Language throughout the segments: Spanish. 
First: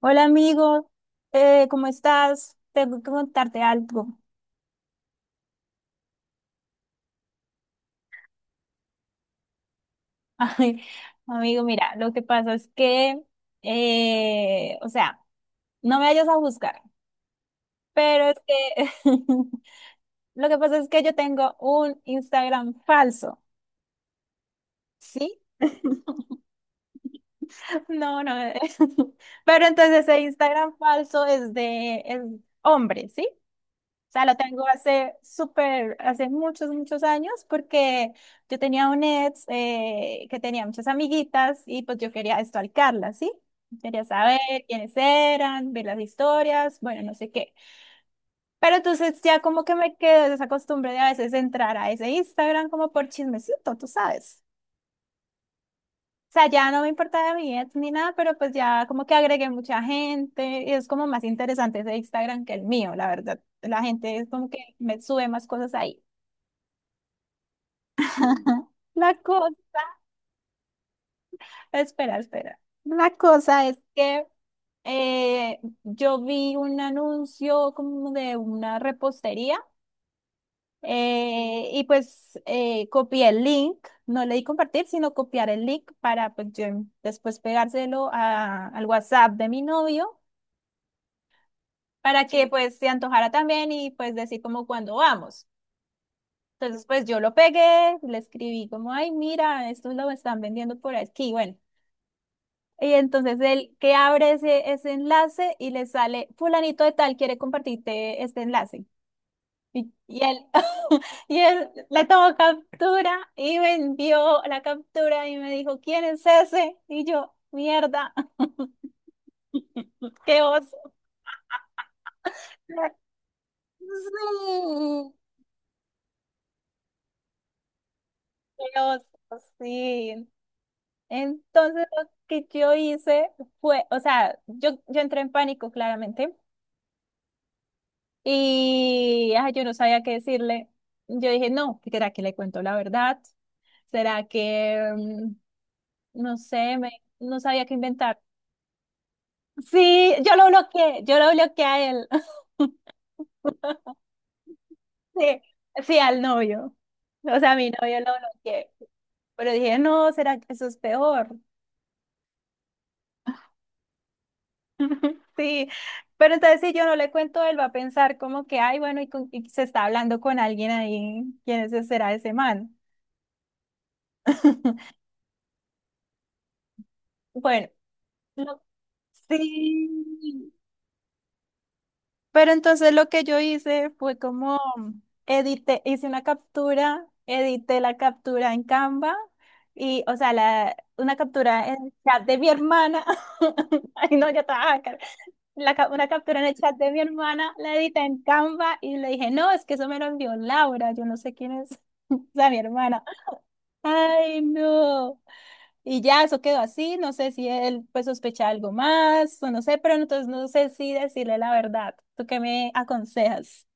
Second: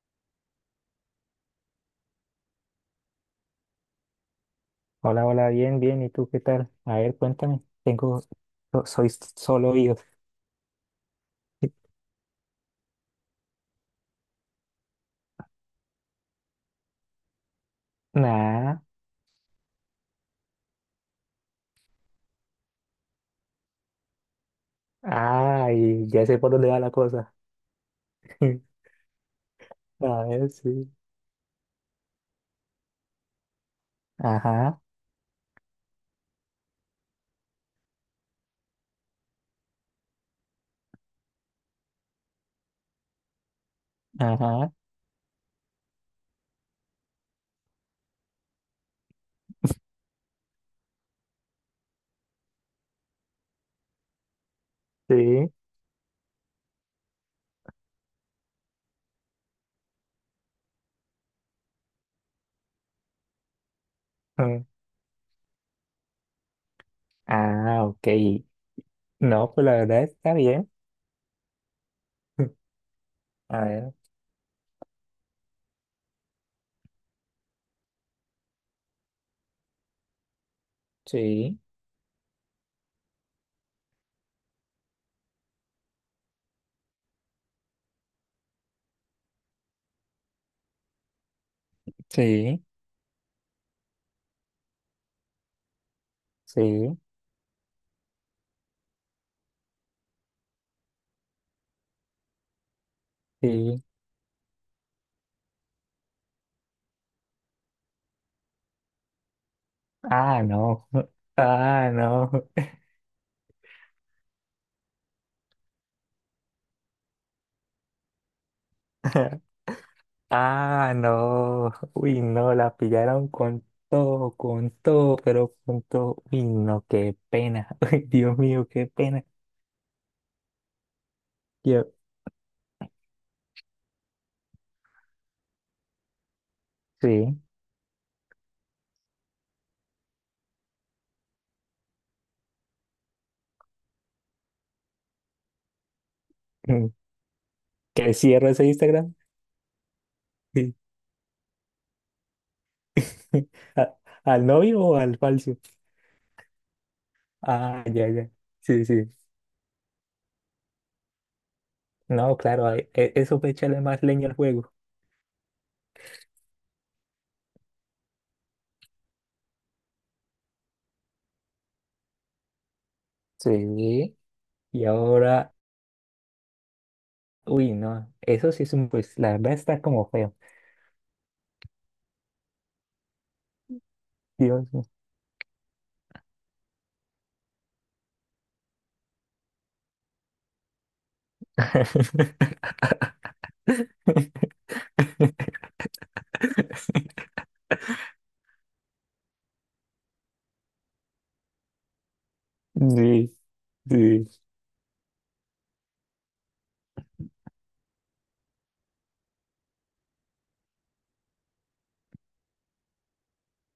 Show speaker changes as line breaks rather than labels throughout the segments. Hola amigo, ¿cómo estás? Tengo que contarte algo.
Hola, hola, bien, bien. ¿Y tú qué tal? A ver, cuéntame. Tengo, solo yo.
Ay, amigo, mira, lo que pasa es que, o sea, no me vayas a juzgar, pero es
Nah.
que lo que pasa es que yo tengo un Instagram falso, ¿sí?
Ay, ya sé por dónde va la cosa.
No, no, pero entonces ese
A ver,
Instagram
sí.
falso es de es hombre, ¿sí? O sea, lo tengo
Ajá,
hace súper, hace muchos, muchos años, porque yo tenía un ex que tenía muchas amiguitas y pues yo quería estalcarlas, ¿sí? Quería saber
ajá,
quiénes eran, ver las historias, bueno, no sé qué. Pero entonces ya como que me quedé de esa costumbre de a veces entrar a ese Instagram como por chismecito, tú sabes.
sí.
O sea, ya no me importaba mi ex ni nada, pero pues ya como que agregué mucha gente y es como más interesante ese Instagram que el mío, la verdad. La gente es como que
Mm.
me sube más cosas ahí.
Ah, ok.
La
No,
cosa,
pues la verdad está bien.
espera, espera. La
A
cosa es
ver,
que yo vi un anuncio como de una repostería
sí,
y pues copié el link, no le di compartir, sino copiar el link para pues yo después pegárselo al WhatsApp de mi novio para que
sí,
pues se antojara también y pues decir como cuándo vamos. Entonces
sí,
pues yo lo pegué, le escribí como, ay, mira, esto lo están vendiendo por aquí, bueno. Y entonces él
sí.
que abre ese enlace y le sale, fulanito de tal quiere compartirte este enlace. Y
Ah,
él,
no.
y él
Ah,
le tomó
no.
captura y me envió la captura y me dijo, ¿quién es ese? Y yo, mierda, qué oso.
Ah, no. Uy, no,
Sí,
la pillaron con todo, pero con todo. Uy, no, qué pena. Uy, Dios mío,
qué
qué
oso,
pena.
sí. Entonces
Yo,
lo que yo hice fue, o sea, yo entré en pánico claramente.
sí.
Y ay, yo no sabía qué decirle. Yo dije, no, ¿será que le cuento la verdad? ¿Será que, no sé,
mm,
no sabía qué
¿Que
inventar?
cierro ese Instagram?
Sí,
Sí.
yo lo bloqueé a él,
¿A- ¿Al novio o al
sí,
falso?
sí, al novio. O sea, a mi
Ah,
novio lo
ya, ya.
bloqueé.
Sí, sí.
Pero dije, no, ¿será que eso es peor?
No, claro, eso fue echarle más leña al juego.
Sí, pero entonces si yo no le cuento, él va a pensar como que, ay, bueno, y se está hablando con alguien ahí, ¿quién ese será ese man?
Sí. Y ahora,
Bueno,
uy, no. Eso
lo-
sí es un, pues, la verdad está como feo.
sí. Pero entonces lo que yo hice fue como
Dios mío.
edité, hice una captura, edité la captura en Canva y, o sea, una captura en el chat de mi hermana. Ay, no, ya estaba. Una captura en el chat de mi hermana, la edité en Canva y le dije, no, es que eso me lo envió Laura, yo no sé quién es, o sea, mi hermana.
Sí, sí,
Ay, no. Y ya, eso quedó así, no sé si él pues sospecha algo más, o no sé, pero entonces no sé si decirle la verdad. ¿Tú qué me aconsejas?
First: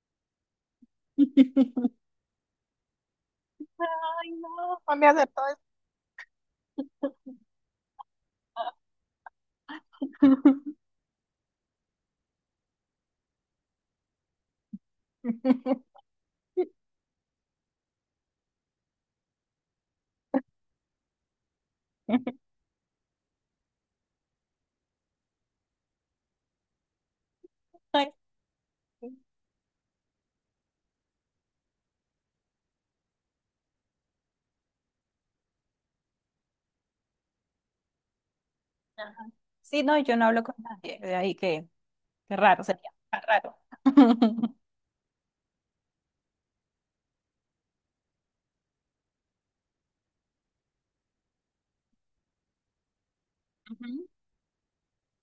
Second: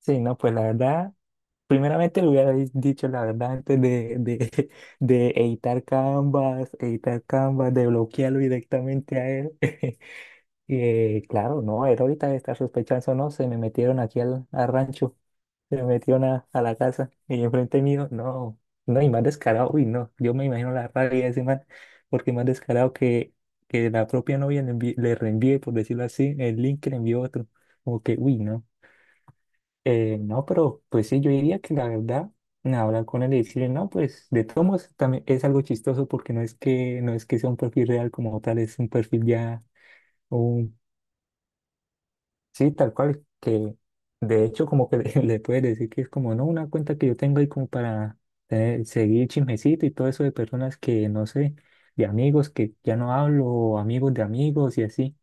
sí, no, pues la verdad, primeramente le hubiera dicho la verdad antes de,
Ay, no,
de,
no me
de
acertó
editar Canvas, de bloquearlo directamente a él.
esto.
Claro, no, él ahorita está sospechando, no, se me metieron aquí al rancho, se me metieron a la casa y enfrente mío, no, no, y más descarado, uy, no, yo me imagino la rabia de ese man, porque más descarado que la propia novia le reenvíe, por decirlo así, el link que le envió otro, como
Ay,
que, uy, no.
sí.
No, pero pues sí, yo diría que la verdad, nada, hablar con él y decirle, no, pues de todos modos también es algo chistoso porque no es que, no es que sea un perfil real como tal, es un perfil
Ajá.
ya,
Sí, no, yo no hablo con
un,
nadie, de ahí que, qué raro
sí,
sería,
tal
ah,
cual,
raro.
que de hecho como que le puedes decir que es como, no, una cuenta que yo tengo ahí como para seguir chismecito y todo eso de personas que, no sé, de amigos que ya no hablo, o
Ujú.
amigos de amigos y así.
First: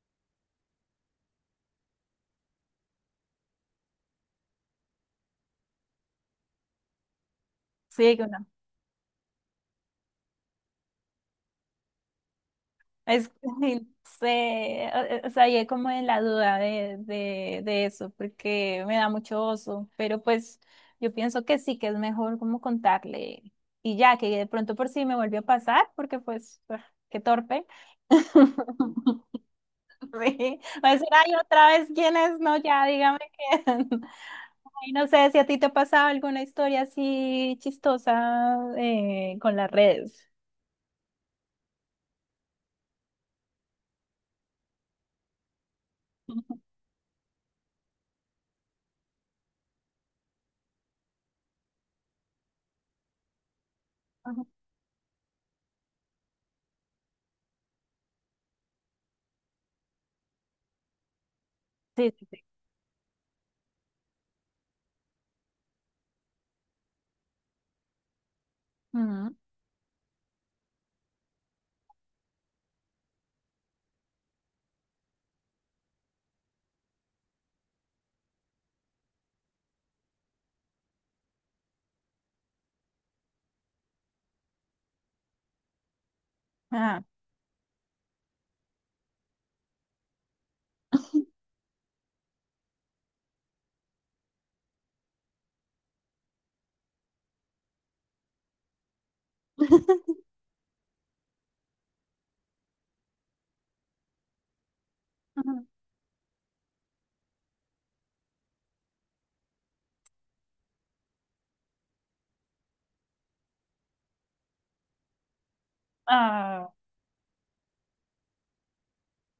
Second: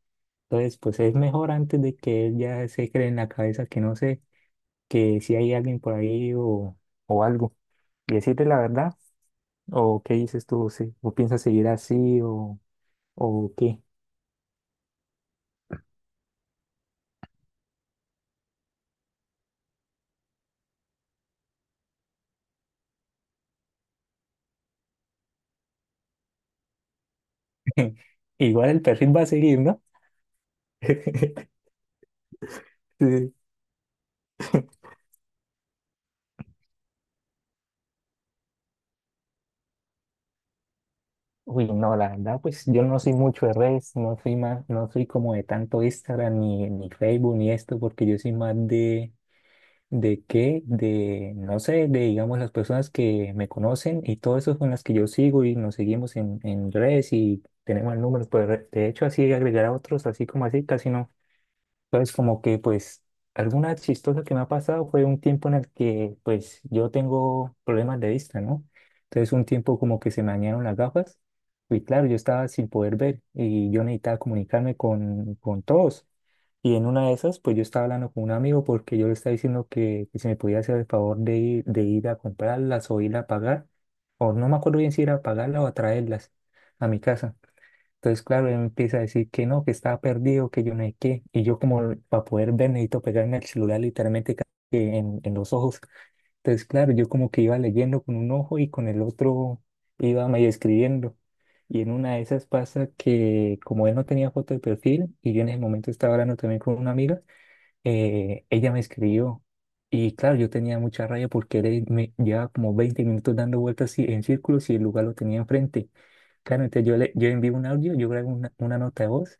Entonces, pues es mejor antes de que él ya se cree en la cabeza que no sé que si hay alguien por ahí o algo y
Sí, que
decirle la verdad o qué dices tú, si, o piensas seguir así
Es,
o qué.
sé, o sea, yo como en la duda de eso, porque me da mucho oso, pero pues yo pienso que sí, que es mejor como contarle y ya, que de pronto por sí me volvió a pasar, porque pues, ah, qué torpe.
Igual el perfil va a seguir, ¿no?
Sí, va a decir, ay, otra vez, ¿quién es? No, ya, dígame
Sí.
quién. Y no sé si a ti te ha pasado alguna historia así chistosa con las redes.
Uy, no, la verdad, pues yo no soy mucho de redes, no soy más, no soy como de tanto Instagram ni, ni Facebook ni esto, porque yo soy más de ¿De qué? De, no sé, de, digamos, las personas que me conocen y todo eso con las que yo sigo y nos seguimos en redes y tenemos el número, pues de hecho así agregar a otros, así como así, casi no.
Sí,
Entonces,
sí,
como
sí.
que pues alguna chistosa que me ha pasado fue un tiempo en el que pues yo tengo problemas de vista, ¿no? Entonces,
Ujú.
un tiempo como que se me dañaron las gafas y claro, yo estaba sin poder ver y yo necesitaba comunicarme con todos. Y en una de esas, pues yo estaba hablando con un amigo porque yo le estaba diciendo que si me podía hacer el favor de ir a comprarlas o ir a pagar, o no me acuerdo bien si ir a pagarlas o a traerlas a mi
Ajá.
casa. Entonces, claro, él me empieza a decir que no, que estaba perdido, que yo no sé qué. Y yo como para poder ver necesito pegarme el celular literalmente que en los ojos. Entonces, claro, yo como que iba leyendo con un ojo y con el otro iba medio escribiendo. Y en una de esas pasa que como él no tenía foto de perfil y yo en ese
Ujú.
momento estaba hablando también con una amiga, ella me escribió. Y claro, yo tenía mucha rabia porque él me llevaba como 20 minutos dando vueltas así en círculos y el lugar lo tenía enfrente. Claro,
Ah,
entonces yo le yo envío un audio, yo grabo una nota de voz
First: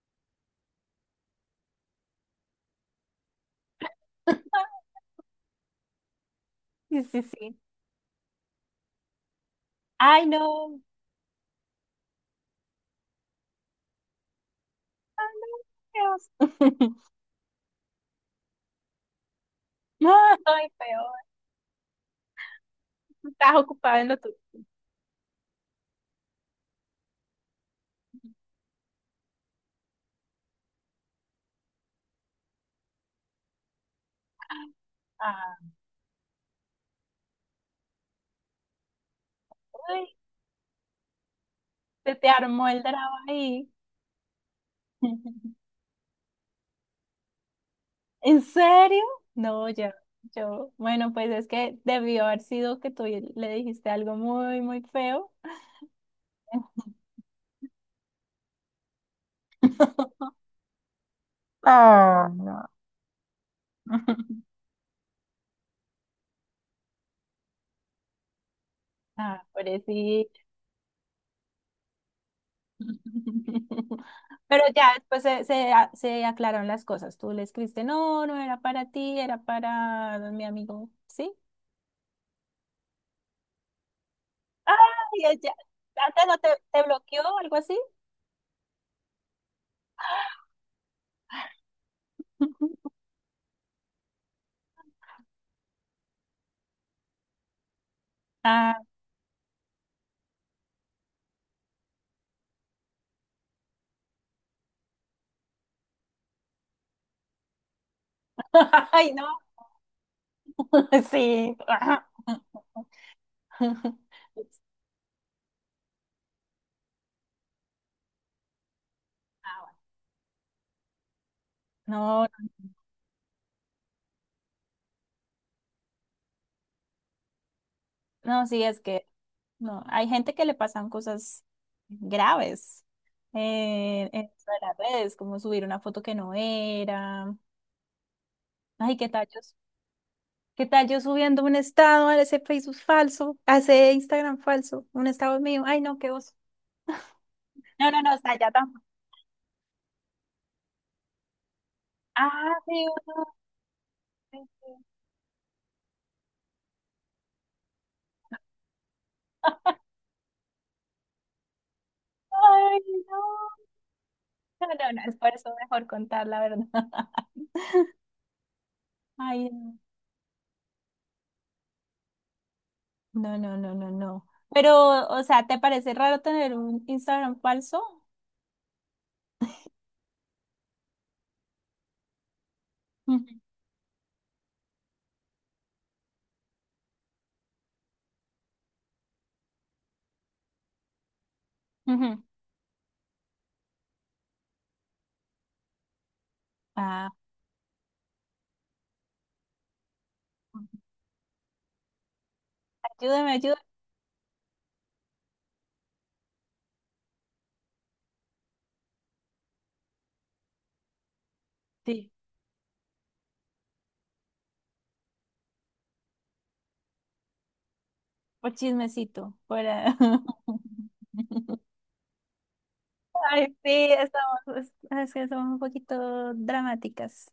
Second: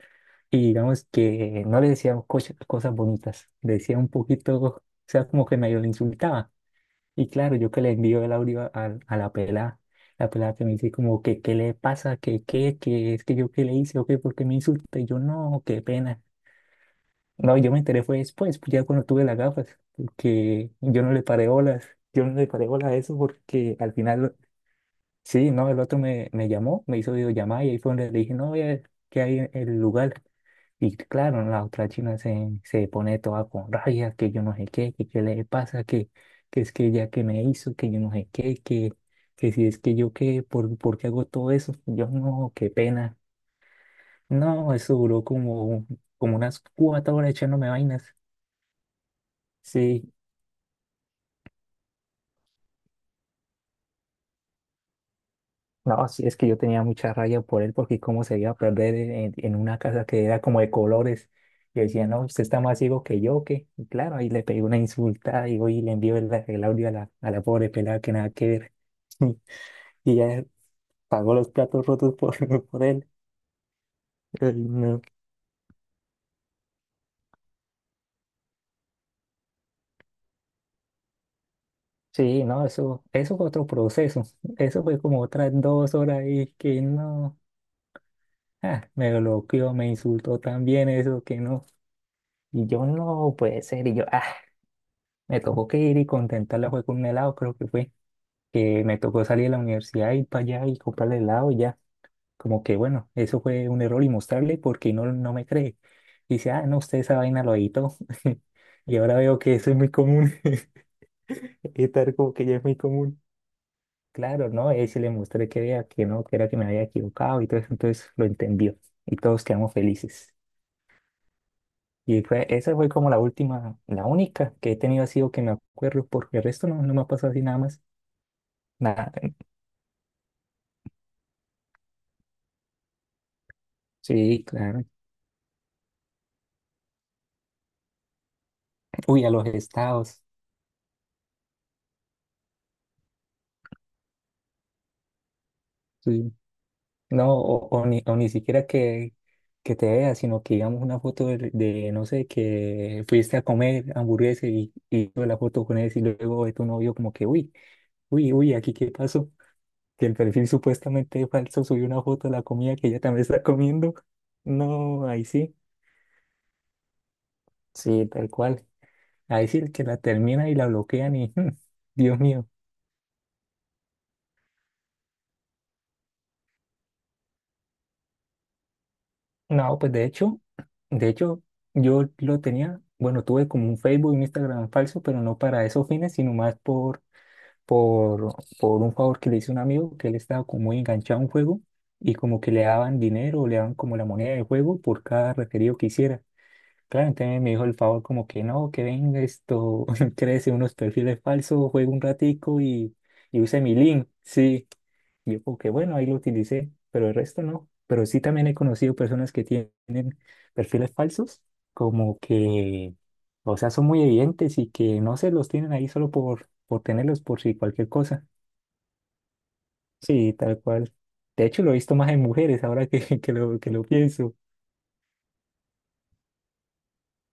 y digamos que no le decía cosas, cosas bonitas, le decía un poquito, o sea, como que medio le insultaba.
sí, sí,
Y claro,
sí.
yo que le envío el audio a
Ay,
la pelada que me
no.
dice como que qué le pasa, que qué, que es que yo qué le hice o qué, por qué me insulta. Y yo no, qué pena.
Dios.
No, yo me enteré fue después, pues ya cuando tuve las gafas,
Ay,
porque yo no
peor.
le paré bolas, yo no le paré bolas a eso
Estás
porque al
ocupado en lo tuyo.
final sí, no, el otro me, me llamó, me hizo videollamada y ahí fue donde le dije, no, que ¿qué hay en el lugar? Y claro, la otra china se, se pone toda con rabia, que yo no sé qué, que qué le
Ah.
pasa, que es que ella que me hizo, que yo no sé qué, que si es que yo
Ay,
qué, por qué hago todo eso. Yo
se te
no,
armó
qué
el
pena.
drama ahí.
No, eso duró como, como unas 4 horas echándome vainas.
¿En serio? No, ya,
Sí.
yo, bueno, pues es que debió haber sido que tú le dijiste algo muy, muy feo.
No, sí, es que yo tenía mucha rabia por él porque cómo se iba a perder en una casa que era como de colores. Y decía, no,
Ah,
usted
no.
está más ciego que yo, que y claro, ahí le pegué una insulta y hoy le envió el audio a la pobre pelada que nada que ver.
Ah,
Y
sí.
ya pagó los platos rotos por, por él. Ay,
Pero ya
no.
después se aclararon las cosas. Tú le escribiste, no, no era para ti, era para mi amigo, ¿sí?
Sí, no, eso fue otro proceso.
Ay,
Eso fue como
ya, ya.
otras 2 horas
¿Antes no
y que
te bloqueó
no.
o algo así?
Ah, me bloqueó, me insultó también eso que no. Y yo no puede ser. Y yo, ah. Me tocó que ir y contentarla fue con un helado, creo que fue,
Ah,
que me tocó salir de la universidad, ir para allá y comprarle helado y ya. Como que bueno, eso fue un error y mostrarle porque no, no me cree. Dice, ah, no, usted esa vaina lo editó. Y
ay,
ahora
no.
veo que eso es muy común,
Sí. Ajá.
estar como que ya es muy común. Claro, ¿no? Y ahí sí le mostré que vea que no, que era que me había equivocado y todo eso, entonces lo entendió y todos quedamos felices. Y
No,
fue, esa fue como la última, la única que he tenido así o que me acuerdo, porque el resto no, no me ha pasado así nada más.
no, sí, es que
Nada,
no, hay gente que le pasan cosas graves en
sí,
esto de las
claro.
redes, como subir una foto que no era. Ay,
Uy, a los estados.
qué tal yo subiendo un estado a ese Facebook falso, a ese Instagram falso, un estado mío. Ay, no, qué oso.
Sí. No,
No, no, no,
o ni
está ya
siquiera
tampoco.
que te veas, sino que digamos una foto de, no sé,
Ah, sí,
que
uno,
fuiste a comer
sí,
hamburguesa
sí.
y tuve la foto con él y luego de tu novio como que, uy, uy, uy, aquí qué pasó. Que el perfil supuestamente falso subió una foto de la comida
Ay,
que ella
no.
también está comiendo.
No, no, no,
No,
es
ahí
por eso
sí.
mejor contar la verdad.
Sí, tal cual. Ahí
Ay,
sí el
no.
que la termina y la bloquean y, Dios mío.
No, no, no, no, no. Pero, o sea, ¿te parece raro tener un Instagram falso?
No, pues de hecho, yo lo tenía, bueno,
Ujú,
tuve como un Facebook y un Instagram falso, pero no para esos fines, sino más por, por un favor que le hice a un amigo, que él estaba como muy enganchado a un juego y
ujú.
como que le daban dinero, le daban como la moneda del juego por cada referido que hiciera. Claro,
Ah,
entonces me dijo el favor como que no, que venga esto, créese unos perfiles falsos, juegue un ratico
ayúdame,
y
ayúdame.
use mi link. Sí, y yo como que bueno, ahí lo utilicé, pero el resto no. Pero sí también he conocido personas que tienen perfiles falsos,
Sí.
como que, o sea, son muy evidentes y que no se los tienen ahí solo por tenerlos por si cualquier cosa.
Por chismecito, por... ah.
Sí, tal cual. De hecho, lo he visto más en mujeres ahora que,
Ay,
que lo
sí,
pienso.
estamos, es que somos un poquito dramáticas,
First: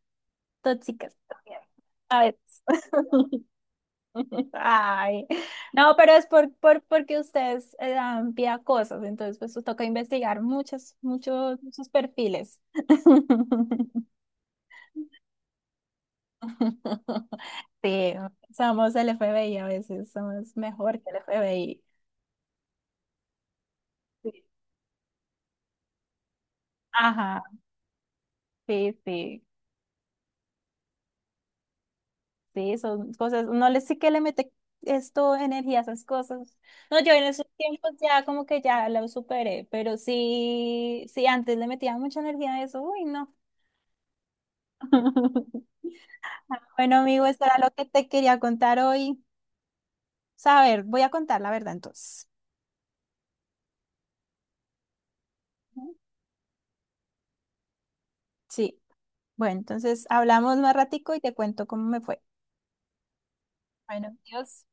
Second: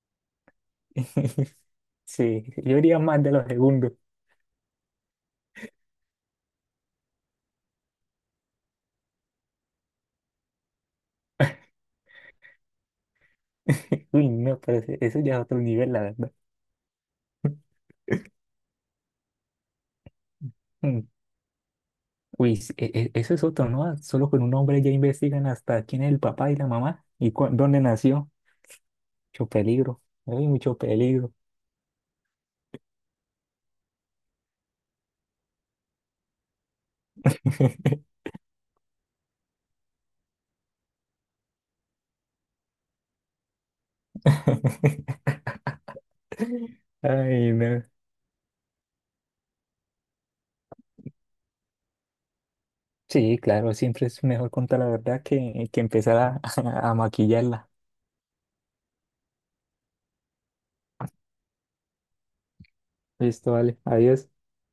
tóxicas también. A
Sí,
veces.
yo diría más de los segundos.
Ay, no, pero es porque ustedes dan pie a cosas, entonces pues os toca investigar muchos, muchos, muchos perfiles.
Uy, no, pero eso ya es otro nivel, la verdad.
Sí, somos el FBI a veces, somos mejor
Mm.
que el FBI.
Uy, eso es otro, ¿no? Solo
Sí.
con un hombre ya investigan hasta quién es el papá y la mamá y
Ajá,
dónde nació.
sí, sí,
Mucho peligro. Hay mucho peligro.
sí, son cosas, no le sí que le mete esto, energía a esas cosas. No, yo en esos tiempos ya como que ya lo superé, pero sí, sí, antes le metía mucha energía a eso, uy, no. Bueno, amigo, esto
Ay,
era lo que
no.
te quería contar hoy. Saber, voy a contar la verdad entonces.
Sí, claro, siempre es mejor contar la verdad que empezar a, a maquillarla.
Sí, bueno, entonces hablamos más ratico y te cuento cómo me fue.
Listo, vale.
Bueno,
Adiós.
adiós.